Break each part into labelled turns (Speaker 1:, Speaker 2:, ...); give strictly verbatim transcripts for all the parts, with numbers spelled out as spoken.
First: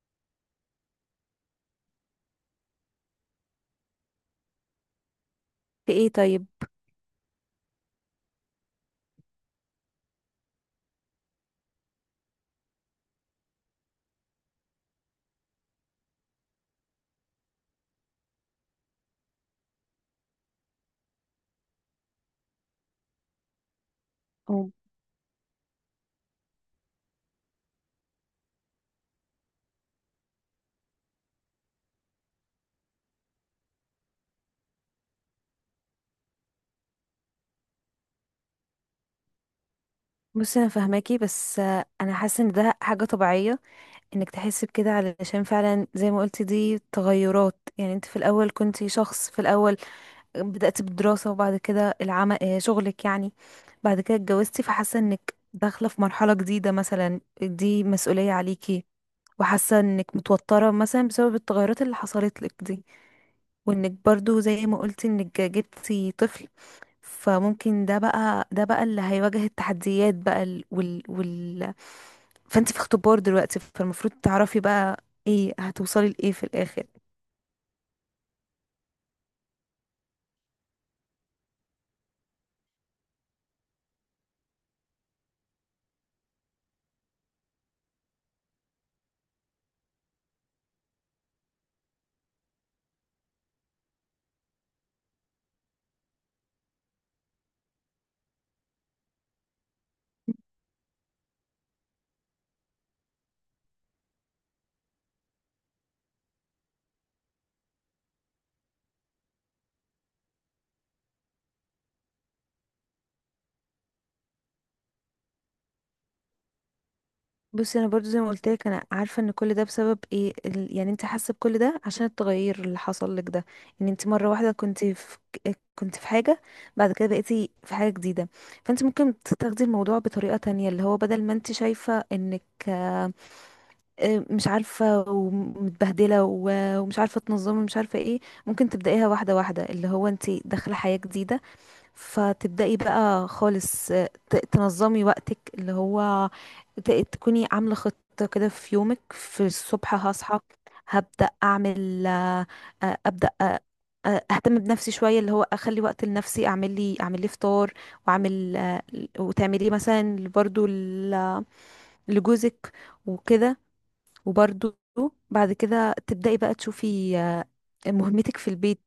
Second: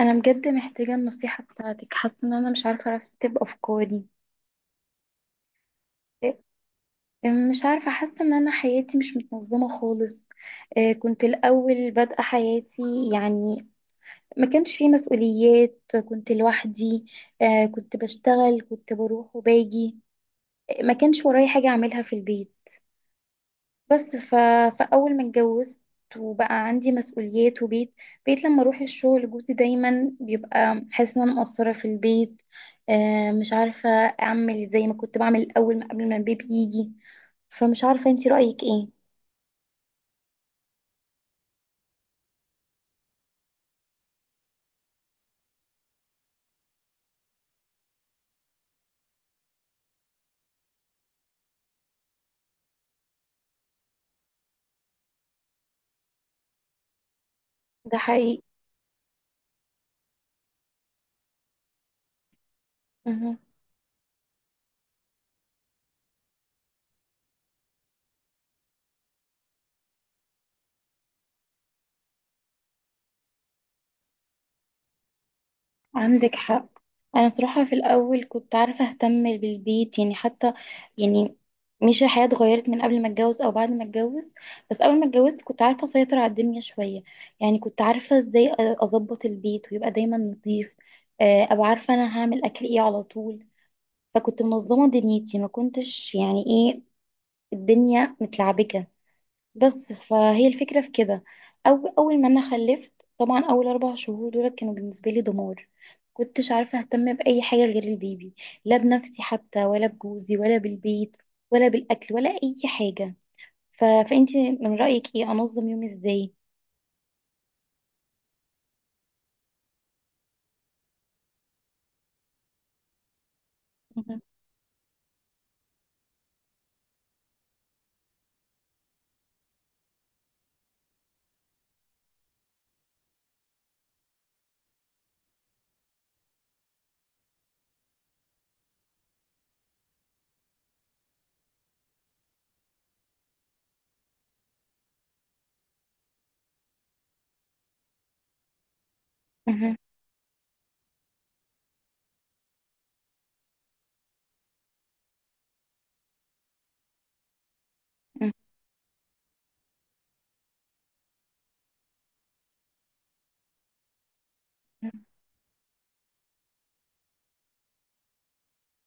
Speaker 1: انا بجد محتاجه النصيحه بتاعتك، حاسه ان انا مش عارفه ارتب افكاري.
Speaker 2: في ايه
Speaker 1: إيه،
Speaker 2: طيب؟
Speaker 1: مش عارفه، حاسه ان انا حياتي مش متنظمه خالص. إيه، كنت الاول بادئه حياتي يعني، ما كانش فيه مسؤوليات، كنت لوحدي. آه، كنت بشتغل، كنت بروح وباجي. آه، ما كانش ورايا حاجه اعملها في البيت. بس ف...
Speaker 2: أو-
Speaker 1: فأول ما اتجوزت وبقى عندي مسؤوليات وبيت، بقيت لما أروح الشغل جوزي دايما بيبقى حاسس إن أنا مقصرة في البيت. آه مش عارفة أعمل زي ما كنت بعمل الأول، ما- قبل ما البيبي يجي. فمش عارفة انتي رأيك ايه؟
Speaker 2: بصي، انا فاهماكي، بس آه، انا حاسه ان ده حاجه طبيعيه انك تحسي بكده، علشان فعلا زي ما قلتي دي تغيرات. يعني انت في الاول كنتي شخص. في الاول بدأت بالدراسه وبعد كده العمل، آه، شغلك يعني. بعد كده اتجوزتي، فحاسه انك داخله في مرحله جديده، مثلا دي
Speaker 1: ده
Speaker 2: مسؤوليه
Speaker 1: حقيقي.
Speaker 2: عليكي. وحاسه انك متوتره مثلا بسبب التغيرات اللي حصلت لك دي، وانك برضو زي ما قلتي انك جبتي طفل. فممكن ده بقى ده بقى اللي هيواجه التحديات بقى. ال- وال وال فانت في اختبار دلوقتي، فالمفروض تعرفي بقى ايه هتوصلي لايه
Speaker 1: عندك
Speaker 2: في
Speaker 1: حق.
Speaker 2: الاخر.
Speaker 1: انا صراحة في الاول كنت عارفة اهتم بالبيت يعني، حتى يعني مش الحياة اتغيرت من قبل ما اتجوز او بعد ما اتجوز، بس اول ما اتجوزت كنت عارفة اسيطر على الدنيا شوية. يعني كنت عارفة ازاي أ- اظبط البيت ويبقى دايما نظيف. آه، ابقى عارفة انا هعمل اكل ايه على طول. فكنت منظمة دنيتي، ما كنتش يعني ايه، الدنيا متلعبكة. بس فهي الفكرة في كده. أو أول ما أنا خلفت طبعا، أول أربع شهور دول كانوا بالنسبة لي دمار. كنتش عارفة أهتم بأي حاجة غير البيبي، لا بنفسي حتى ولا بجوزي ولا بالبيت ولا بالأكل ولا أي حاجة. ف... فأنتي من رأيك إيه أنظم يومي إزاي؟
Speaker 2: بصي، انا برضو زي ما قلت لك، انا عارفه ان كل ده بسبب ايه. ال- يعني انت حاسه بكل ده عشان التغير اللي حصل لك ده. ان انت
Speaker 1: مهم.
Speaker 2: مره واحده كنت في كنت في حاجه، بعد كده بقيتي في حاجه جديده. فانت ممكن تاخدي الموضوع بطريقه تانية، اللي هو بدل ما انت شايفه انك آه، مش عارفة ومتبهدلة و- ومش عارفة تنظمي، مش عارفة ايه. ممكن تبدأيها واحدة واحدة، اللي هو انتي داخلة حياة جديدة. فتبدأي بقى خالص، آه، ت- تنظمي وقتك، اللي هو ت- تكوني عاملة خطة كده في يومك. في
Speaker 1: مهم.
Speaker 2: الصبح هصحى، هبدأ أعمل، آه، آه، أبدأ آه، آه، أهتم بنفسي شوية، اللي هو أخلي وقت لنفسي، أعمل لي أعمل لي فطار
Speaker 1: مهم.
Speaker 2: وأعمل، آه، وتعمليه مثلا برضو ل- لجوزك وكده. وبرضو بعد كده تبدأي بقى تشوفي آه، مهمتك في البيت،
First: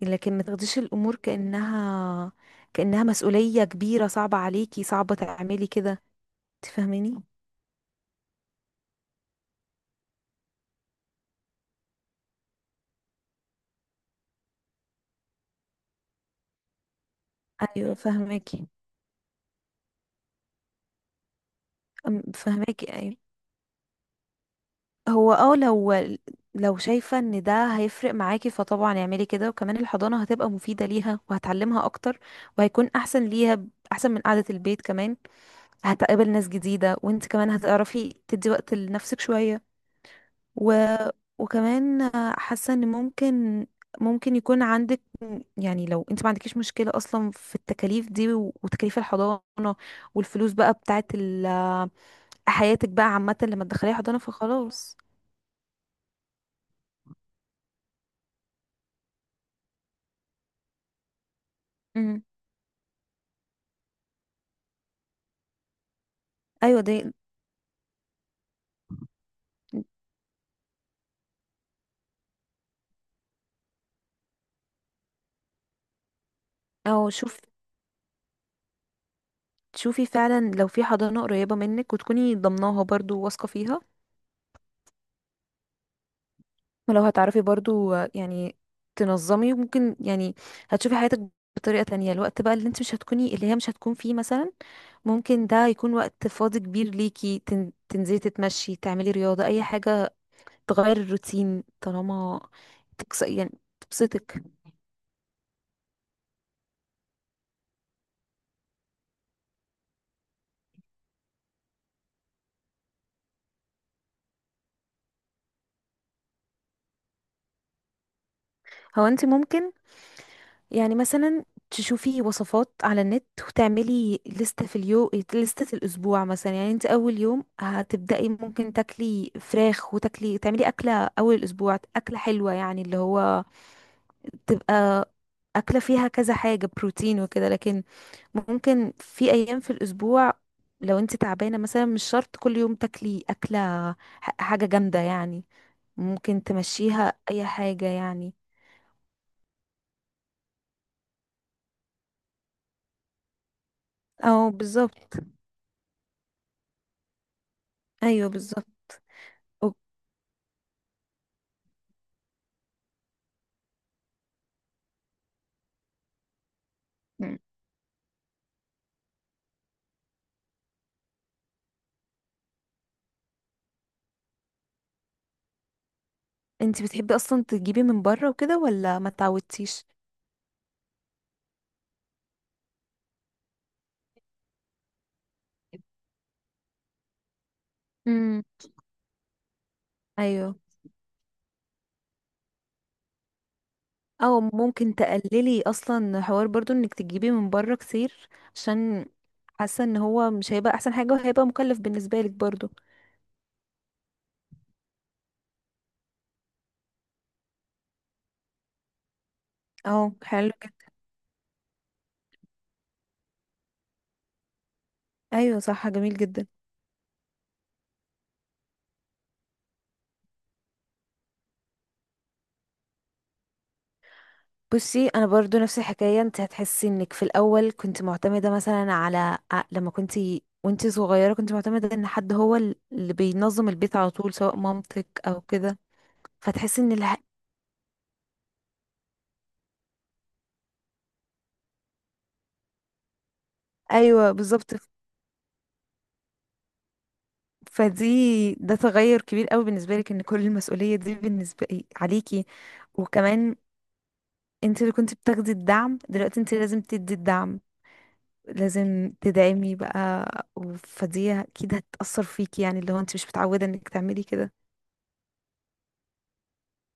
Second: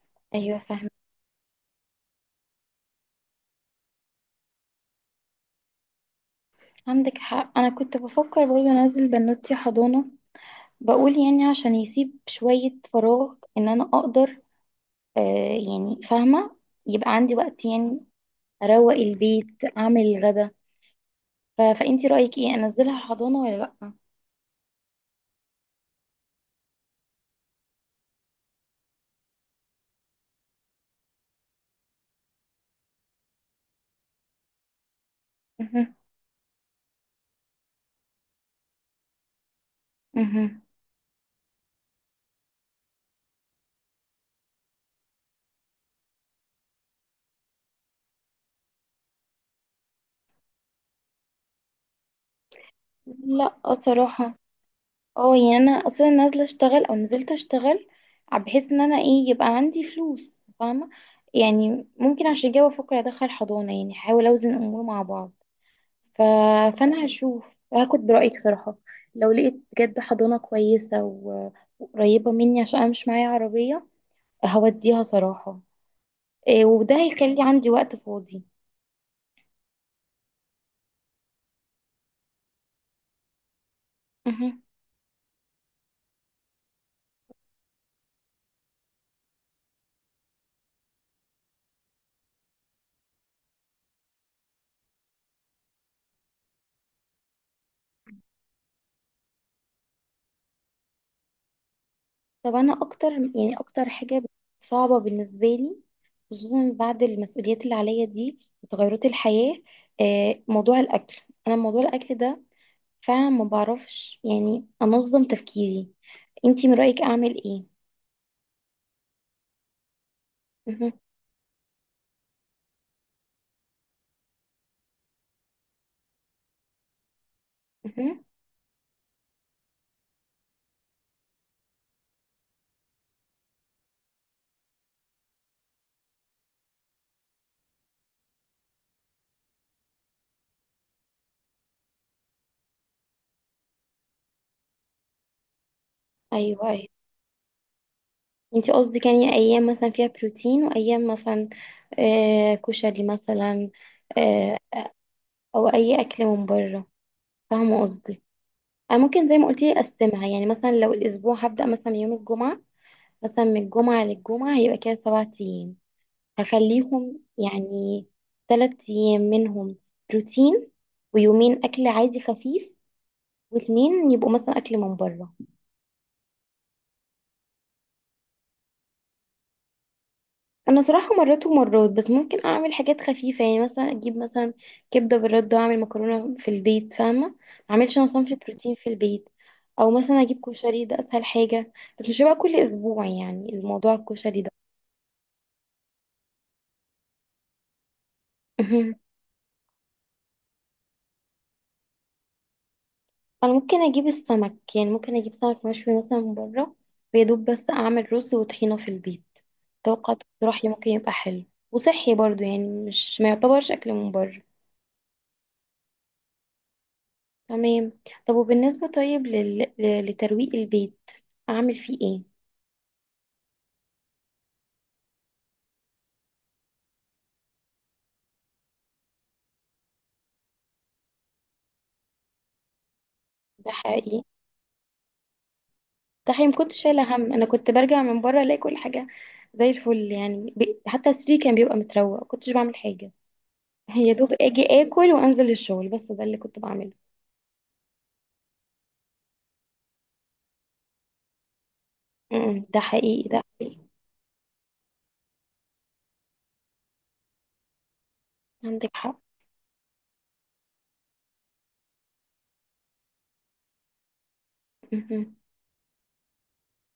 Speaker 2: لكن ما
Speaker 1: أيوة
Speaker 2: تاخديش
Speaker 1: فاهمة.
Speaker 2: الأمور كأنها كأنها مسؤولية كبيرة صعبة عليكي، صعبة تعملي كده. انت
Speaker 1: عندك
Speaker 2: فاهماني؟
Speaker 1: حق. أنا كنت بفكر برضه أنزل بنوتي حضانة، بقول يعني عشان يسيب شوية فراغ إن أنا أقدر، آه يعني فاهمة، يبقى عندي وقت
Speaker 2: ايوه،
Speaker 1: يعني
Speaker 2: فاهماكي.
Speaker 1: اروق البيت، اعمل الغدا. ف... فانتي
Speaker 2: أم-
Speaker 1: رايك ايه،
Speaker 2: فاهماكي،
Speaker 1: انزلها
Speaker 2: ايوه.
Speaker 1: حضانه ولا لا؟
Speaker 2: هو اه لو لو شايفة ان ده هيفرق معاكي، فطبعا اعملي كده. وكمان الحضانة هتبقى مفيدة ليها، وهتعلمها اكتر، وهيكون احسن ليها، ب- احسن من قعدة البيت كمان.
Speaker 1: مهم.
Speaker 2: هتقابل ناس جديدة، وانت كمان هتعرفي تدي وقت لنفسك شوية.
Speaker 1: مهم.
Speaker 2: و... وكمان حاسه ان ممكن ممكن يكون عندك، يعني لو انت ما عندكيش مشكله اصلا في التكاليف دي، و- وتكاليف الحضانه والفلوس بقى بتاعت ال... حياتك بقى عامه
Speaker 1: لا،
Speaker 2: لما
Speaker 1: آه،
Speaker 2: تدخلي حضانه،
Speaker 1: صراحه.
Speaker 2: فخلاص.
Speaker 1: اه يعني انا اصلا نازله اشتغل او نزلت اشتغل بحيث ان انا ايه يبقى عندي فلوس، فاهمه يعني؟
Speaker 2: امم
Speaker 1: ممكن عشان كده بفكر ادخل حضانه، يعني احاول اوزن الامور مع بعض. ف...
Speaker 2: ايوه، دي.
Speaker 1: فانا هشوف، هاخد برايك صراحه. لو لقيت بجد حضانه كويسه و... وقريبه مني، عشان انا مش معايا عربيه، هوديها صراحه. إيه، وده
Speaker 2: او
Speaker 1: هيخلي
Speaker 2: شوف
Speaker 1: عندي وقت فاضي.
Speaker 2: شوفي فعلا لو في حضانه قريبه منك، وتكوني ضمناها برضو واثقه فيها،
Speaker 1: مهم.
Speaker 2: ما لو هتعرفي برضو آه، يعني تنظمي، ممكن يعني هتشوفي حياتك بطريقة تانية. الوقت بقى اللي انت مش هتكوني اللي هي مش هتكون فيه مثلا، ممكن ده يكون وقت فاضي كبير ليكي. تن- تنزلي، تتمشي، تعملي رياضة، أي حاجة تغير الروتين، طالما
Speaker 1: طب، انا اكتر
Speaker 2: تكس... يعني
Speaker 1: يعني اكتر حاجه
Speaker 2: تبسطك.
Speaker 1: صعبه بالنسبه لي، خصوصا بعد المسؤوليات اللي عليا دي وتغيرات الحياه، آه، موضوع الاكل. انا موضوع الاكل ده فعلا ما بعرفش يعني انظم تفكيري. انتي من رايك اعمل ايه؟
Speaker 2: هو انت ممكن،
Speaker 1: مهم.
Speaker 2: يعني مثلا تشوفي وصفات على النت، وتعملي لستة في اليوم، لستة الأسبوع مثلا. يعني انت أول يوم
Speaker 1: مهم.
Speaker 2: هتبدأي ممكن تاكلي فراخ، وتاكلي تعملي أكلة أول الأسبوع أكلة حلوة، يعني اللي هو تبقى أكلة فيها كذا حاجة بروتين وكده. لكن ممكن في أيام في الأسبوع لو انت تعبانة مثلا، مش شرط كل يوم تاكلي أكلة، ح- حاجة جامدة يعني، ممكن
Speaker 1: ايوه، ايوه.
Speaker 2: تمشيها أي حاجة يعني.
Speaker 1: انتي قصدك يعني ايام مثلا فيها بروتين، وايام مثلا آه، كشري مثلا،
Speaker 2: أو
Speaker 1: آه،
Speaker 2: بالظبط.
Speaker 1: او اي اكل من بره، فاهمه قصدي.
Speaker 2: أيوه، بالظبط.
Speaker 1: أنا ممكن زي ما قلت لي أقسمها. يعني مثلا لو الأسبوع هبدأ مثلا من يوم الجمعة، مثلا من الجمعة للجمعة هيبقى كده سبعة أيام، هخليهم يعني تلات أيام منهم بروتين، ويومين أكل عادي خفيف، واتنين يبقوا مثلا أكل من بره.
Speaker 2: انت بتحبي اصلا تجيبي من بره وكده، ولا ما تعودتيش؟
Speaker 1: أنا صراحة مرات ومرات، بس ممكن أعمل حاجات خفيفة، يعني مثلا أجيب مثلا كبدة بالردة وأعمل مكرونة في البيت، فاهمة؟ معملش أنا صنف
Speaker 2: امم.
Speaker 1: بروتين في البيت. أو مثلا أجيب
Speaker 2: ايوه.
Speaker 1: كشري، ده أسهل حاجة، بس مش هيبقى كل أسبوع يعني الموضوع
Speaker 2: او
Speaker 1: الكشري ده.
Speaker 2: ممكن تقللي اصلا حوار برضو انك تجيبي من بره كتير، عشان حاسه ان هو مش هيبقى احسن حاجه، وهيبقى مكلف بالنسبه لك برضو.
Speaker 1: انا ممكن اجيب السمك، يعني ممكن اجيب سمك مشوي مثلا من بره، ويا دوب بس اعمل رز وطحينه في البيت. اتوقع
Speaker 2: اه، حلو
Speaker 1: اقتراحي
Speaker 2: جدا.
Speaker 1: ممكن يبقى حلو، وصحي برضو، يعني مش، ما يعتبرش اكل من بره.
Speaker 2: ايوه، صح، جميل جدا.
Speaker 1: تمام. طب وبالنسبه، طيب لل... ل- لترويق البيت، اعمل فيه ايه؟
Speaker 2: بصي، انا برضو نفس الحكايه. انت هتحسي انك في الاول كنت معتمده مثلا على ع- لما كنت وانت صغيره، كنت معتمده ان حد هو ال- اللي بينظم
Speaker 1: ده
Speaker 2: البيت على
Speaker 1: حقيقي
Speaker 2: طول، سواء مامتك او كده.
Speaker 1: ده حقيقي، ما
Speaker 2: فتحسي
Speaker 1: كنتش
Speaker 2: ان الح...
Speaker 1: شايله هم، انا كنت برجع من بره الاقي كل حاجه زي الفل يعني، ب... حتى السرير كان بيبقى متروق، ما كنتش بعمل حاجه. يا دوب
Speaker 2: ايوه، بالظبط.
Speaker 1: اجي اكل وانزل الشغل، بس ده اللي كنت بعمله.
Speaker 2: فدي ده تغير كبير قوي بالنسبة لك، ان كل المسؤولية دي بالنسبة إيه،
Speaker 1: م-
Speaker 2: عليكي.
Speaker 1: م، ده حقيقي ده
Speaker 2: وكمان
Speaker 1: حقيقي.
Speaker 2: انت اللي كنت بتاخدي الدعم، دلوقتي انت لازم تدي الدعم،
Speaker 1: عندك
Speaker 2: لازم
Speaker 1: حق.
Speaker 2: تدعمي بقى. و- فدي اكيد هتأثر فيكي، يعني اللي هو انت مش متعودة انك تعملي كده.
Speaker 1: مهم.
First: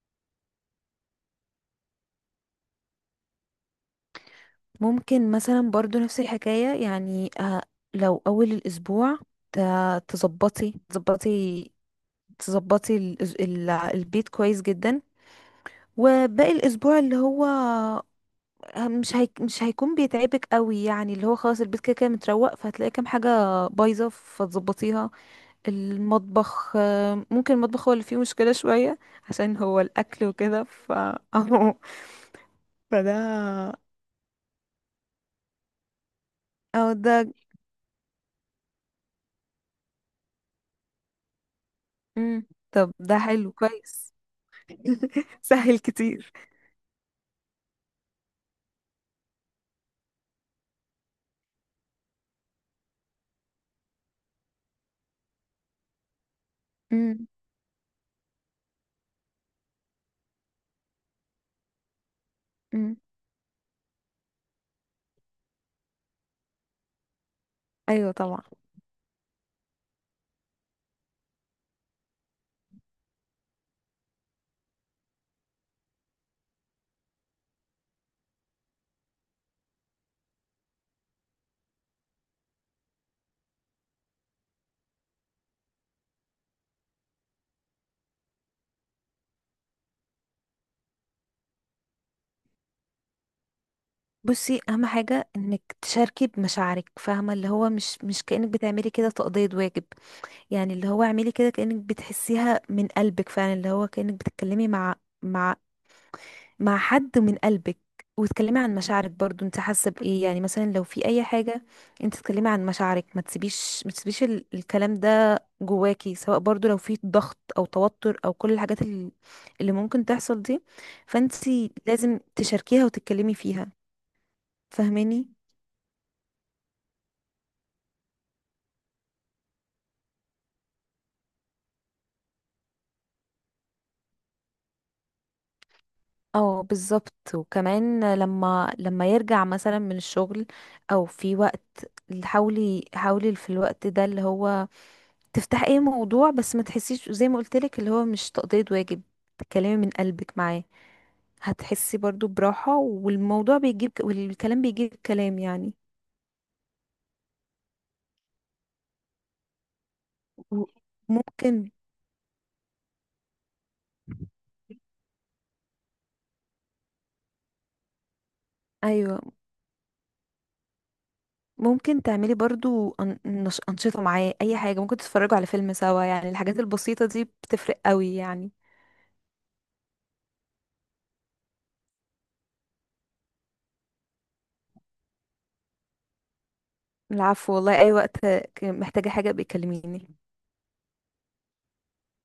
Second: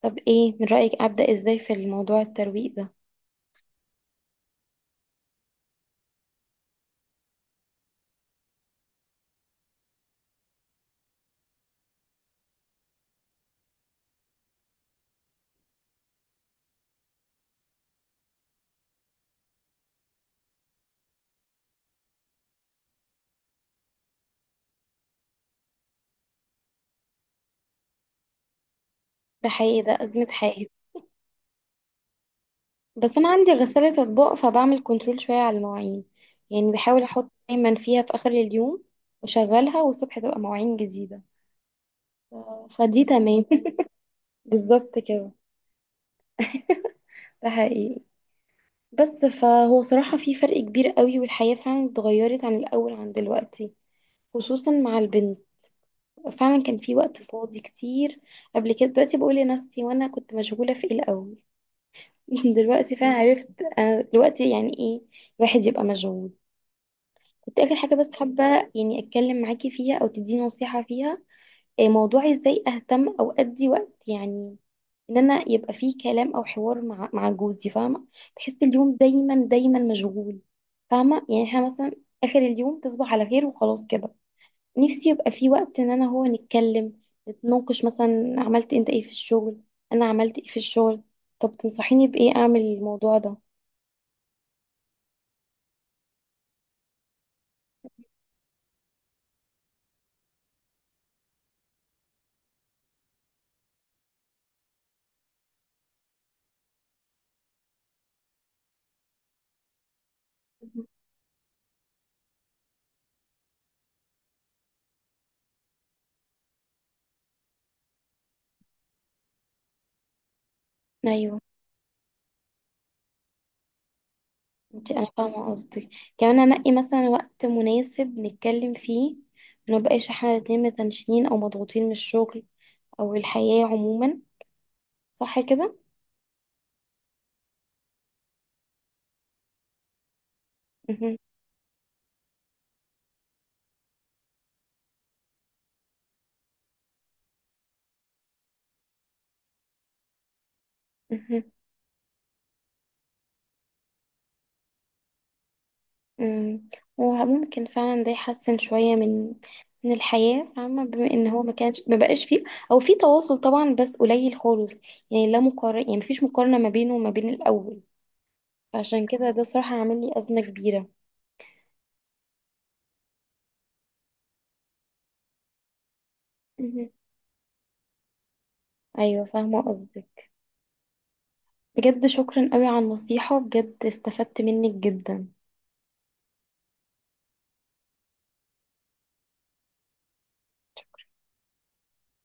Speaker 1: طب ايه من رأيك، أبدأ ازاي في الموضوع الترويق ده؟
Speaker 2: ممكن مثلا برضو نفس الحكاية، يعني آه، لو اول الاسبوع ت- تظبطي تظبطي تظبطي الأس- ال- البيت كويس جدا، وباقي الاسبوع اللي هو آه، مش هيك مش هيكون بيتعبك قوي، يعني اللي هو خلاص البيت كده كده متروق، فهتلاقي كام حاجه بايظه فتظبطيها. المطبخ، آه، ممكن المطبخ هو اللي فيه مشكله شويه،
Speaker 1: ده
Speaker 2: عشان هو
Speaker 1: حقيقي، ده أزمة
Speaker 2: الاكل وكده.
Speaker 1: حائط.
Speaker 2: ف اهو.
Speaker 1: بس أنا عندي
Speaker 2: فده.
Speaker 1: غسالة أطباق، فبعمل كنترول شوية على المواعين، يعني
Speaker 2: اه
Speaker 1: بحاول
Speaker 2: ده.
Speaker 1: أحط دايما فيها في آخر اليوم وأشغلها، والصبح تبقى مواعين جديدة.
Speaker 2: مم.
Speaker 1: ف-
Speaker 2: طب
Speaker 1: فدي
Speaker 2: ده
Speaker 1: تمام.
Speaker 2: حلو كويس.
Speaker 1: بالظبط كده.
Speaker 2: سهل كتير.
Speaker 1: ده حقيقي. بس فهو صراحة في فرق كبير قوي، والحياة فعلا اتغيرت عن الأول عن دلوقتي، خصوصا مع البنت. فعلا كان في وقت
Speaker 2: مم.
Speaker 1: فاضي كتير قبل كده. دلوقتي بقول لنفسي، وانا كنت مشغولة في ايه الأول؟ دلوقتي
Speaker 2: مم.
Speaker 1: فعلا عرفت انا دلوقتي يعني ايه الواحد يبقى مشغول. كنت اخر حاجه بس
Speaker 2: ايوه، طبعا.
Speaker 1: حابه يعني اتكلم معاكي فيها او تديني نصيحه فيها. إيه موضوع ازاي اهتم او ادي وقت يعني، ان انا يبقى فيه كلام او حوار مع مع جوزي، فاهمه؟ بحس اليوم دايما دايما مشغول، فاهمه يعني؟ احنا مثلا اخر اليوم تصبح على خير وخلاص كده. نفسي يبقى فيه وقت ان انا هو نتكلم، نتناقش، مثلا عملت انت ايه في الشغل، انا عملت ايه في الشغل. طب تنصحيني بايه اعمل الموضوع ده؟
Speaker 2: بصي، اهم حاجه انك تشاركي بمشاعرك، فاهمه؟ اللي هو مش مش كانك بتعملي كده تقضيه واجب. يعني اللي هو اعملي كده كأنك بتحسيها من قلبك فعلا، اللي هو كأنك بتتكلمي مع مع مع حد من قلبك. وتكلمي عن مشاعرك برضو انت حاسه بايه، يعني مثلا لو في اي حاجه انت تتكلمي عن مشاعرك. ما تسيبيش ما تسيبيش ال- الكلام ده جواكي، سواء برضو لو في ضغط او توتر، او كل الحاجات ال- اللي ممكن تحصل دي. فانت
Speaker 1: ايوه.
Speaker 2: لازم تشاركيها وتتكلمي فيها.
Speaker 1: انت، انا
Speaker 2: فاهماني؟
Speaker 1: فاهمه قصدك، كمان انقي مثلا وقت مناسب نتكلم فيه، ما نبقاش احنا الاتنين متنشنين او مضغوطين من الشغل او الحياه عموما. صح كده؟
Speaker 2: اه، بالظبط. وكمان لما لما يرجع مثلا من الشغل، او
Speaker 1: مهم.
Speaker 2: في وقت، حاولي حاولي في الوقت ده اللي هو تفتح اي موضوع، بس ما تحسيش زي ما قلت لك اللي هو مش تقضية واجب، تتكلمي من قلبك معاه.
Speaker 1: مهم.
Speaker 2: هتحسي برضو براحة، والموضوع بيجيب والكلام بيجيب كلام، يعني
Speaker 1: مم. وممكن فعلا ده يحسن شويه من من الحياه، فاهمه؟ بما ان هو ما
Speaker 2: ممكن.
Speaker 1: كانش، ما بقاش فيه او في تواصل طبعا، بس قليل خالص، يعني لا مقارنه، يعني مفيش مقارنه ما بينه وما بين الاول. فعشان
Speaker 2: ايوه،
Speaker 1: كده ده صراحه عامل لي ازمه كبيره.
Speaker 2: ممكن تعملي برضو أن- نش- انشطة معاه، اي حاجة، ممكن تتفرجوا على فيلم سوا، يعني الحاجات
Speaker 1: مهم.
Speaker 2: البسيطة دي بتفرق قوي يعني.
Speaker 1: ايوه فاهمه قصدك. بجد شكرا قوي على النصيحة، بجد استفدت منك جدا.
Speaker 2: العفو، والله اي وقت ك- محتاجة حاجة بيكلميني.